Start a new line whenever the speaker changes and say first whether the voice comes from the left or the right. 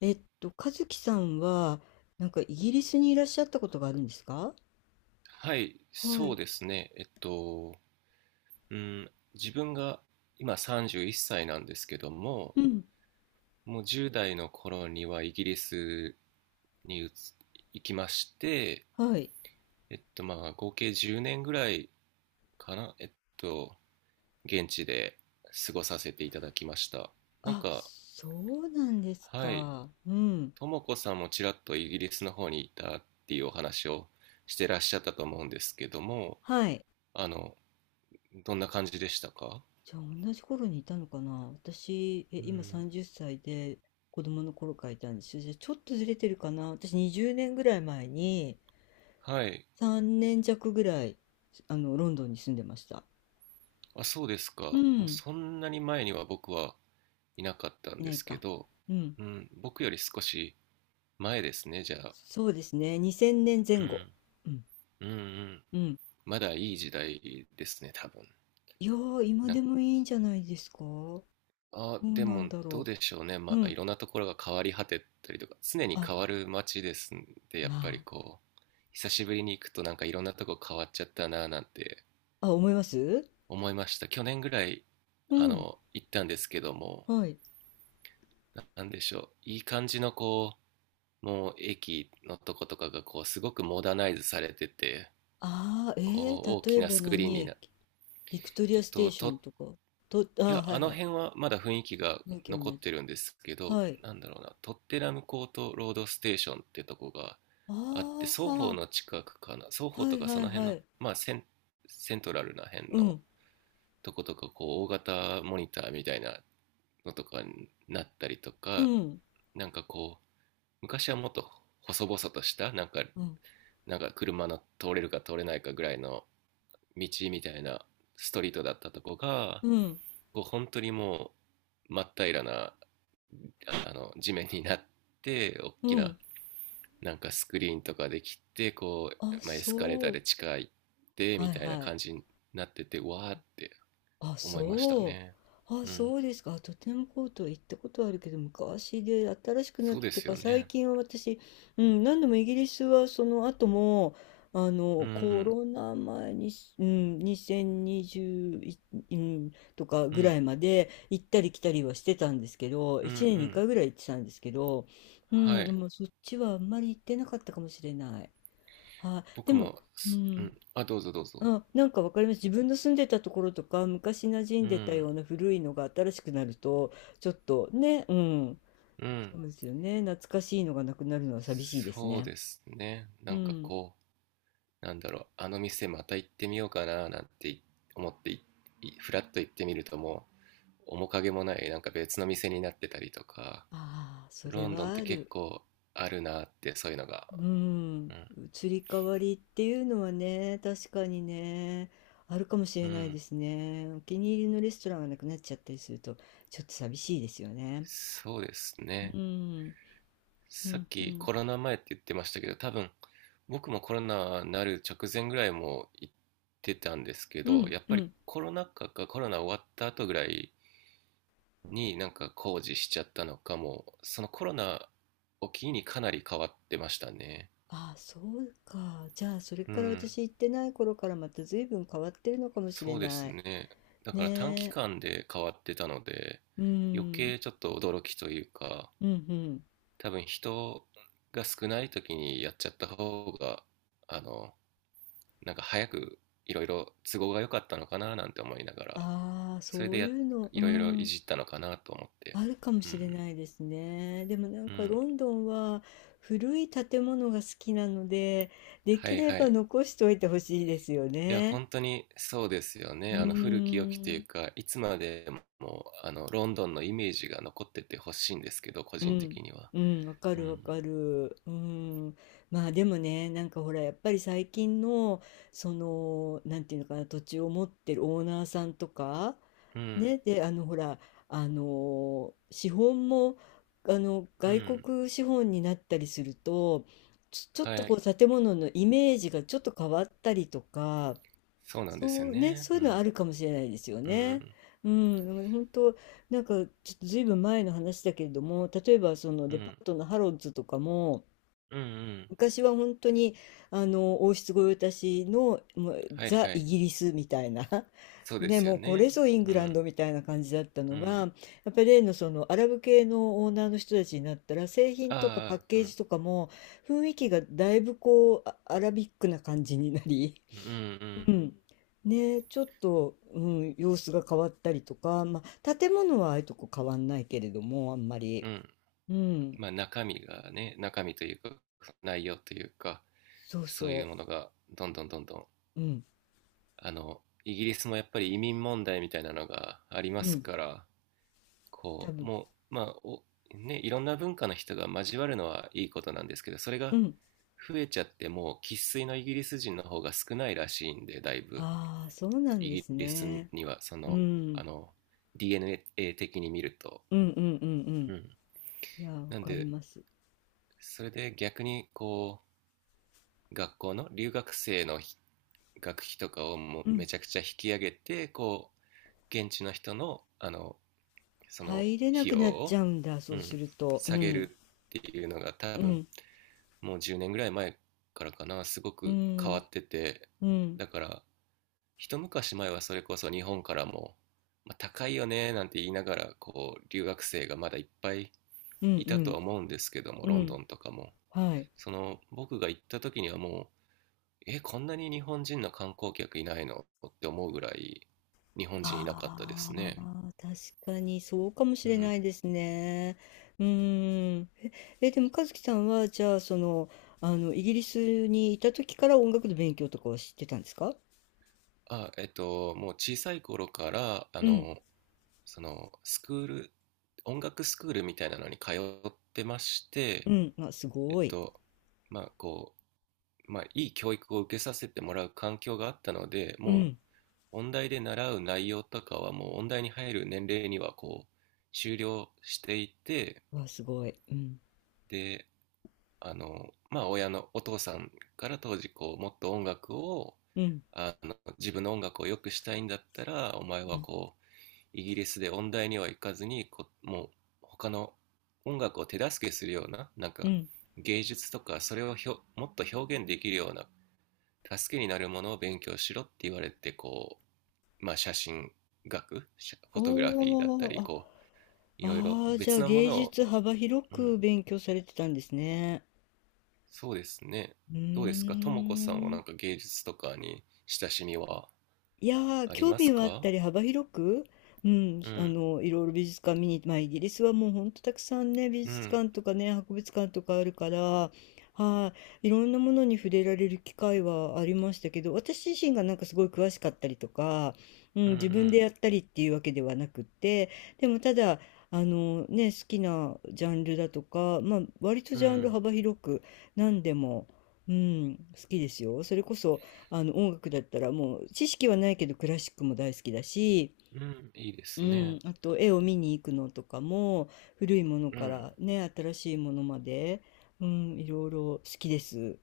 left: 和樹さんは、なんかイギリスにいらっしゃったことがあるんですか？
right: はい、
left: は
right: そう
left: い。
right: ですね。うん、自分が今31歳なんですけども、
left: うん。
right: もう10代の頃にはイギリスに行きまして、
left: はい。
right: 合計10年ぐらいかな、と、現地で過ごさせていただきました。なん
left: あ、
right: か、
left: そうなんです
right: はい、
left: か。うん。
right: ともこさんもちらっとイギリスの方にいたっていうお話をしてらっしゃったと思うんですけども、
left: はい。
right: あの、どんな感じでしたか？
left: じゃあ、同じ頃にいたのかな、私、
right: う
left: 今
right: ん。
left: 30歳で、子供の頃からいたんですよ。じゃあ、ちょっとずれてるかな、私、20年ぐらい前に、
right: はい。
left: 3年弱ぐらい、ロンドンに住んでました。
right: あ、そうです
left: う
right: か。もう
left: ん。
right: そんなに前には僕はいなかったん
left: い
right: で
left: ない
right: すけ
left: か。
right: ど、
left: うん。
right: うん、僕より少し前ですね、じゃあ。
left: そうですね。2000年前
right: う
left: 後。
right: ん、
left: うん。
right: うん、うん。
left: うん。
right: まだいい時代ですね、多分。
left: いやー、今
right: な
left: で
right: ん
left: もいいんじゃないですか？ど
right: あ、
left: う
right: で
left: なん
right: も
left: だ
right: どう
left: ろ
right: でしょうね。
left: う。う
right: い
left: ん。
right: ろんなところが変わり果てたりとか、常に
left: あ、
right: 変わる街ですんで、やっ
left: ま
right: ぱり久しぶりに行くとなんかいろんなとこ変わっちゃったな、なんて
left: あ。あ、思います。
right: 思いました。去年ぐらい、
left: うん。
right: 行ったんですけども、
left: はい。
right: なんでしょう。いい感じのもう駅のとことかがすごくモダナイズされてて、
left: ああ、
right: 大
left: 例
right: き
left: え
right: な
left: ば
right: スクリーン
left: 何
right: になっ
left: 駅？ビクトリ
right: て
left: アステーションとか。と、あー、
right: いや、
left: は
right: あ
left: いは
right: の
left: い。
right: 辺はまだ雰囲気が
left: 雰囲同
right: 残っ
left: じ。
right: てるんですけど、
left: はい。
right: なんだろうな、トッテナムコートロードステーションってとこがあって、
left: あ
right: 双方の近くかな、双
left: あ、
right: 方
left: は
right: と
left: い
right: か
left: は
right: そ
left: い
right: の辺
left: は
right: の
left: い。
right: セントラルな辺
left: う
right: の
left: ん。
right: とことか、大型モニターみたいなのとかになったりと
left: う
right: か、
left: ん。
right: なんかこう昔はもっと細々とした、なんか、
left: うん。
right: なんか車の通れるか通れないかぐらいの道みたいなストリートだったとこが、
left: うん。
right: 本当にもう真っ平らな、あの地面になって、大
left: う
right: きな
left: ん。
right: なんかスクリーンとかできて、
left: あ、
right: エスカレータ
left: そ
right: ー
left: う。
right: で地下行って
left: は
right: み
left: い
right: たいな
left: はい。
right: 感じになってて、わーって
left: あ、
right: 思いました
left: そ
right: ね。
left: う。あ、
right: うん、
left: そうですか。あとてもコートは行ったことあるけど、昔で新しくなっ
right: そうで
left: て
right: すよ
left: か、最
right: ね。
left: 近は私、うん、何度もイギリスはその後も、
right: う
left: コ
right: ん、
left: ロナ前に、うん、2020、うん、とか
right: う
left: ぐらい
right: ん、
left: まで行ったり来たりはしてたんですけど、
right: うん、う
left: 1年に
right: ん。
left: 回ぐらい行ってたんですけど、う
right: は
left: ん、で
right: い。
left: もそっちはあんまり行ってなかったかもしれない。はい、で
right: 僕
left: も、
right: も
left: う
right: すう
left: ん、
right: ん。あ、どうぞどうぞ。
left: あ、なんかわかります。自分の住んでたところとか、昔馴染
right: う
left: んでた
right: ん。
left: ような古いのが新しくなると、ちょっとね、うん、
right: うん、
left: そうですよね。懐かしいのがなくなるのは寂しいです
right: そう
left: ね。
right: ですね。な
left: う
right: んか、
left: ん。
right: なんだろう、あの店また行ってみようかななんて、ふらっと行ってみるともう、面影もない、なんか別の店になってたりとか、
left: ああ、そ
right: ロ
left: れ
right: ンドンっ
left: は
right: て
left: あ
right: 結
left: る。
right: 構あるなって、そういうのが。
left: うん。
right: うん。
left: 移り変わりっていうのはね、確かにね、あるかもし
right: う
left: れないで
right: ん。
left: すね。お気に入りのレストランがなくなっちゃったりすると、ちょっと寂しいですよね。
right: そうですね。
left: うん。う
right: さっ
left: ん、う
right: き
left: ん。
right: コロナ前って言ってましたけど、多分僕もコロナになる直前ぐらいも行ってたんですけ
left: う
right: ど、
left: ん、
right: やっ
left: う
right: ぱり
left: ん。
right: コロナ禍かコロナ終わった後ぐらいに、なんか工事しちゃったのかも、そのコロナを機にかなり変わってましたね。
left: ああ、そうか。じゃあ、それ
right: う
left: から
right: ん、
left: 私行ってない頃からまた随分変わってるのかもしれ
right: そうで
left: な
right: す
left: い。
right: ね。だから短
left: ね
right: 期
left: え。
right: 間で変わってたので、
left: う
right: 余
left: ん。
right: 計ちょっと驚きというか、
left: うんうん。
right: 多分人が少ない時にやっちゃった方が、あの、なんか早くいろいろ都合が良かったのかな、なんて思いながら、
left: ああ、
right: それ
left: そ
right: で
left: うい
right: や、
left: うの、う
right: いろいろい
left: ん。
right: じったのかなと思って。
left: あるかも
right: う
left: しれ
right: ん、
left: ないですね。でもなん
right: う
left: か
right: ん、
left: ロンドンは古い建物が好きなので、で
right: は
left: き
right: い
left: れ
right: は
left: ば
right: い。
left: 残しておいてほしいですよ
right: いや、
left: ね。
right: 本当にそうですよ
left: う
right: ね。あの古き良きという
left: ん。
right: か、いつまでもあのロンドンのイメージが残っててほしいんですけど、個
left: う
right: 人
left: ん、
right: 的には。
left: うん、わか
right: う
left: るわ
right: ん。
left: かる。うん。まあでもね、なんかほら、やっぱり最近の、その、なんていうのかな、土地を持ってるオーナーさんとか、
right: うん。
left: ね、で、ほら、資本も、
right: う
left: 外
right: ん。
left: 国資本になったりすると、ちょっと
right: は
left: こ
right: い。
left: う、建物のイメージがちょっと変わったりとか、
right: そうなんですよ
left: そうね、
right: ね。
left: そう
right: う
left: いうのはあ
right: ん。
left: るかもしれないですよ
right: う
left: ね。
right: ん。
left: うん、だから本当、なんか、ちょっとずいぶん前の話だけれども、例えばその
right: う
left: デパ
right: ん。
left: ートのハロッズとかも、
right: うん。うん。
left: 昔は本当にあの王室御用達のもう
right: はい
left: ザ・
right: は
left: イ
right: い。
left: ギリスみたいな
right: そうで
left: ね、
right: すよ
left: もうこれ
right: ね。
left: ぞイング
right: う
left: ラン
right: ん。
left: ドみたいな感じだった
right: う
left: のが、
right: ん。
left: やっぱり例のそのアラブ系のオーナーの人たちになったら、製品とかパッ
right: ああ、う
left: ケージ
right: ん。
left: とかも雰囲気がだいぶこうあアラビックな感じになり、
right: う
left: う
right: ん。
left: ん。ね、ちょっと、うん、様子が変わったりとか、まあ、建物はああいうとこ変わんないけれども、あんま
right: う
left: り。
right: ん。うん。
left: うん。
right: まあ中身がね、中身というか、内容というか、
left: そう
right: そういう
left: そ
right: ものがどんどんどんどん、
left: う。うん。
right: イギリスもやっぱり移民問題みたいなのがあり
left: う
right: ます
left: ん。
right: から、
left: 多
right: こう、
left: 分。
right: もう、まあ、お、ね、いろんな文化の人が交わるのはいいことなんですけど、それ
left: う
right: が
left: ん。
right: 増えちゃってもう生粋のイギリス人の方が少ないらしいんで、だいぶ。
left: ああ、そうなん
right: イ
left: で
right: ギ
left: す
right: リス
left: ね。
right: には、
left: うん。
right: あの、DNA 的に見ると。
left: うんうんうんう
right: う
left: ん。
right: ん。
left: いや、わ
right: なん
left: かり
right: で、
left: ます。
right: それで逆に学校の留学生の学費とかをもう
left: う
right: め
left: ん。
right: ちゃくちゃ引き上げて、現地の人の、その
left: 入れな
right: 費
left: く
right: 用
left: なっち
right: を、
left: ゃうんだ、
right: う
left: そうす
right: ん、
left: ると。う
right: 下げ
left: ん。
right: るっていうのが多
left: う
right: 分
left: ん。
right: もう10年ぐらい前からかな、すご
left: う
right: く変わ
left: ん。
right: ってて、
left: うん。
right: だから一昔前はそれこそ日本からも、高いよねなんて言いながら留学生がまだいっぱい
left: うん
right: い
left: う
right: たとは
left: ん。
right: 思うんですけども、
left: う
right: ロンド
left: ん。
right: ンとかも、
left: はい。
right: その僕が行った時にはもう、え、こんなに日本人の観光客いないのって思うぐらい日本人いなかったです
left: あ
right: ね。
left: あ、確かにそうかもし
right: う
left: れな
right: ん、
left: いですね。うーん。でも和樹さんは、じゃあ、イギリスにいた時から音楽の勉強とかは知ってたんですか？
right: あ、もう小さい頃から、
left: うん、
right: スクール、音楽スクールみたいなのに通ってまして、
left: うん、あ、す
right: えっ
left: ごい。
right: と、まあ、こいい教育を受けさせてもらう環境があったので、
left: う
right: も
left: ん、
right: う、音大で習う内容とかは、もう、音大に入る年齢には、終了していて、
left: わ、すごい。うん、
right: で、お父さんから当時、もっと音楽を、
left: うん、
right: 自分の音楽を良くしたいんだったら、お前
left: う
right: は
left: ん、
right: イギリスで音大には行かずにもう他の音楽を手助けするようななん
left: う
right: か
left: ん。
right: 芸術とか、それをもっと表現できるような助けになるものを勉強しろって言われて、写真学写フォトグラフィーだった
left: お
right: り、
left: ー、あ、
right: い
left: あ
right: ろいろ
left: ー、じゃ
right: 別
left: あ
right: なも
left: 芸
right: のを、
left: 術幅広
right: うん、
left: く勉強されてたんですね。
right: そうですね。
left: う
right: どうです
left: ー
right: か、ともこさんはなん
left: ん。
right: か芸術とかに親しみは
left: いやー、
right: あり
left: 興
right: ます
left: 味はあっ
right: か？
left: たり幅広く、うん、
right: うん、
left: いろいろ美術館見に、まあ、イギリスはもうほんとたくさんね、美
right: う
left: 術
right: ん、
left: 館とかね、博物館とかあるから、はい、いろんなものに触れられる機会はありましたけど、私自身がなんかすごい詳しかったりとか、うん、
right: う
left: 自分で
right: ん、
left: やったりっていうわけではなくって、でもただ、あのね、好きなジャンルだとか、まあ、割と
right: うん、
left: ジ
right: う
left: ャンル
right: ん、
left: 幅広く何でも、うん、好きですよ。それこそ、音楽だったらもう知識はないけどクラシックも大好きだし、
right: うん。いいで
left: う
right: す
left: ん、
right: ね。
left: あと絵を見に行くのとかも古いもの
right: う
left: か
right: ん。
left: らね新しいものまで、うん、いろいろ好きです。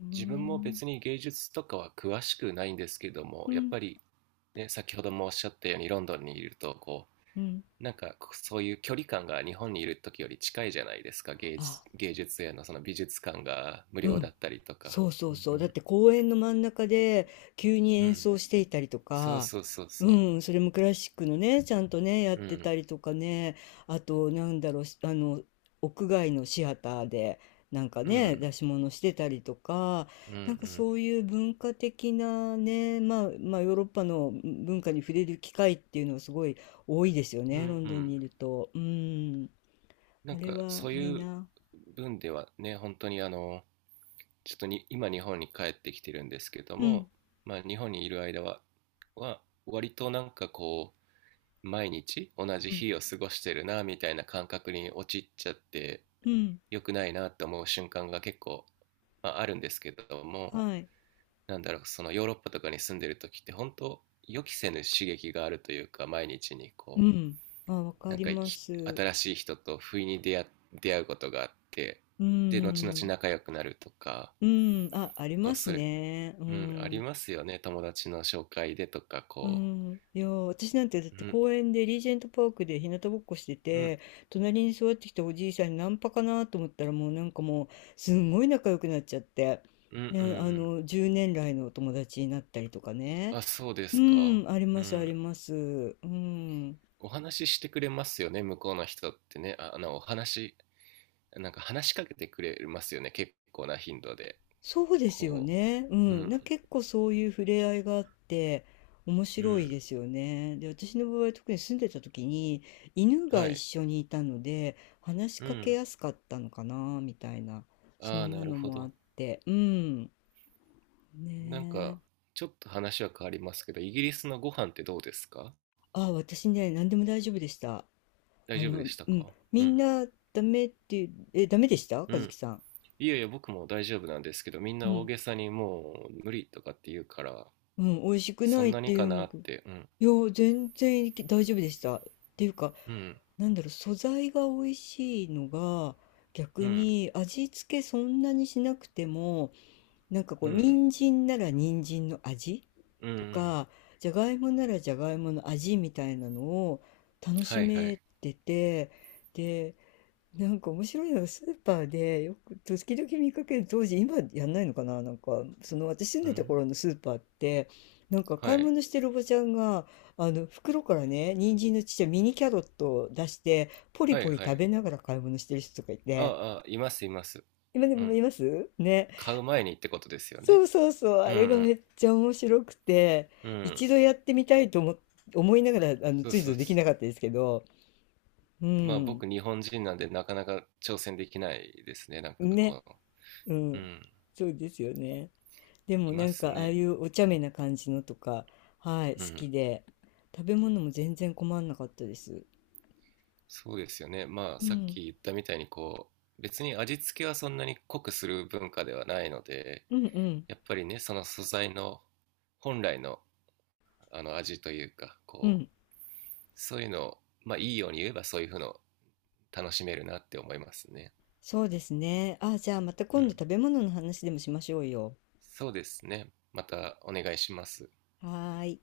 left: う
right: 自分も
left: ん、
right: 別に芸術とかは詳しくないんですけども、
left: う
right: やっ
left: ん、
right: ぱりね、先ほどもおっしゃったようにロンドンにいると、
left: うん。
right: なんかそういう距離感が日本にいる時より近いじゃないですか、芸
left: あ、
right: 術、芸術へのその美術館が無
left: う
right: 料だ
left: ん。
right: ったりとか。
left: そうそ
right: う
left: うそう。だっ
right: ん、
left: て公園の真ん中で急に
right: う
left: 演奏
right: ん、
left: していたりと
right: そう
left: か、
right: そうそう
left: う
right: そ
left: ん、それもクラシックのね、ちゃんとね、やっ
right: う。う
left: てた
right: ん、
left: りとかね、あと、なんだろう、しあの、屋外のシアターで、なんか
right: う
left: ね、出
right: ん、
left: し物してたりとか、
right: うん、う
left: なんか
right: ん、
left: そういう文化的なね、まあ、まあ、ヨーロッパの文化に触れる機会っていうのはすごい多いですよ
right: うん、う
left: ね、ロンドンに
right: ん。
left: いると。うん、
right: な
left: あ
right: ん
left: れ
right: か
left: は
right: そう
left: いい
right: いう
left: な。
right: 分ではね、本当にちょっとに今日本に帰ってきてるんですけど
left: うん、
right: も、まあ、日本にいる間は割となんか毎日同じ
left: うん、
right: 日を過ごしてるな、みたいな感覚に陥っちゃって、
left: うん、
right: 良くないなって思う瞬間が結構、あるんですけども、
left: はい。
right: なんだろう、そのヨーロッパとかに住んでる時って本当、予期せぬ刺激があるというか、毎日に
left: うん。あ、わか
right: なん
left: り
right: か
left: ます。
right: 新しい人と不意に出会うことがあって、
left: う
right: で後々
left: ん。
right: 仲良くなるとか、
left: うん。あ、あり
right: こ
left: ま
right: う
left: す
right: する
left: ね。う
right: うん、あり
left: ん。
right: ますよね。友達の紹介でとか、
left: う
right: こ
left: ん。いや、私なんてだっ
right: う。
left: て
right: うん、
left: 公園でリージェントパークで日向ぼっこして
right: うん、
left: て、隣に座ってきたおじいさんにナンパかなと思ったらもうなんかもうすんごい仲良くなっちゃって、
right: うん、うんうんうん
left: ね
right: う
left: あ
right: ん。
left: の、10年来のお友達になったりとかね。
right: あ、そうで
left: う
right: すか。
left: ん。あり
right: う
left: ます、あ
right: ん。
left: ります。うん。
right: お話ししてくれますよね、向こうの人ってね。あ、なんか話しかけてくれますよね、結構な頻度で。
left: そうですよ
right: こ
left: ね。う
right: う。う
left: ん。
right: ん、
left: 結構そういう触れ合いがあって、面
right: う
left: 白いで
right: ん。
left: すよね。で、私の場合、特に住んでた時に、犬が
right: は
left: 一
right: い。
left: 緒にいたので、話し
right: う
left: かけ
right: ん。
left: やすかったのかな、みたいな。そ
right: ああ、
left: んな
right: なる
left: の
right: ほ
left: もあっ
right: ど。
left: て。うん。
right: なん
left: ね
right: か、
left: え。
right: ちょっと話は変わりますけど、イギリスのご飯ってどうですか？
left: あ、私ね、何でも大丈夫でした。
right: 大丈夫でした
left: うん。
right: か、う
left: みん
right: ん。
left: な、ダメっていう、ダメでした、
right: う
left: 和樹
right: ん。
left: さん。
right: いやいや、僕も大丈夫なんですけど、みん
left: う
right: な大
left: ん。
right: げさにもう無理とかって言うから、
left: うん。美味しく
right: そ
left: ない
right: ん
left: っ
right: なに
left: て
right: か
left: 言うん
right: な
left: だ
right: っ
left: けど。
right: て、うん、
left: いや、全然大丈夫でした。っていうか、
right: うん、
left: なんだろう、素材が美味しいのが、
right: う
left: 逆
right: ん、
left: に味付けそんなにしなくても、なんかこ
right: う
left: う、
right: ん、
left: 人参なら人参の味
right: うん、う
left: と
right: ん、
left: か、じゃがいもならじゃがいもの味みたいなのを楽し
right: はいは
left: め
right: い、
left: てて、なんか面白いのはスーパーでよく時々見かける、当時、今やんないのかな、なんかその私住ん
right: う
left: でた
right: ん、
left: 頃のスーパーって、なんか
right: は
left: 買い
right: い、
left: 物してるおばちゃんが、あの袋からね、人参のちっちゃいミニキャロットを出して、ポリ
right: は
left: ポ
right: い
left: リ
right: は
left: 食
right: い、
left: べながら買い物してる人とかいて、
right: ああ、いますいます。
left: 今で
right: う
left: もい
right: ん、
left: ますね。
right: 買う前にってことですよ
left: そ
right: ね。
left: うそうそう、あ
right: う
left: れがめ
right: ん、
left: っちゃ面白くて、
right: うん、うん、
left: 一度やってみたいと思いながら、
right: そう
left: つい
right: そ
left: ぞ
right: う
left: でき
right: そ
left: なかった
right: う。
left: ですけど。う
right: まあ
left: ん。
right: 僕日本人なんでなかなか挑戦できないですね、なんかこ
left: ね。
right: の、
left: う
right: う
left: ん。
right: ん、
left: そうですよね。でも
right: い
left: な
right: ま
left: ん
right: す
left: かああ
right: ね。
left: いうお茶目な感じのとか、はい、好
right: うん。
left: きで、食べ物も全然困んなかったです。
right: そうですよね。まあ、
left: う
right: さっ
left: ん、
right: き言ったみたいに、別に味付けはそんなに濃くする文化ではないので、
left: うんうん
right: やっぱりね、その素材の本来の、味というか、
left: うん、
right: そういうのを、まあ、いいように言えばそういうふうの楽しめるなって思いますね。
left: そうですね。あ、じゃあまた
right: う
left: 今度
right: ん。
left: 食べ物の話でもしましょうよ。
right: そうですね。またお願いします。
left: はーい。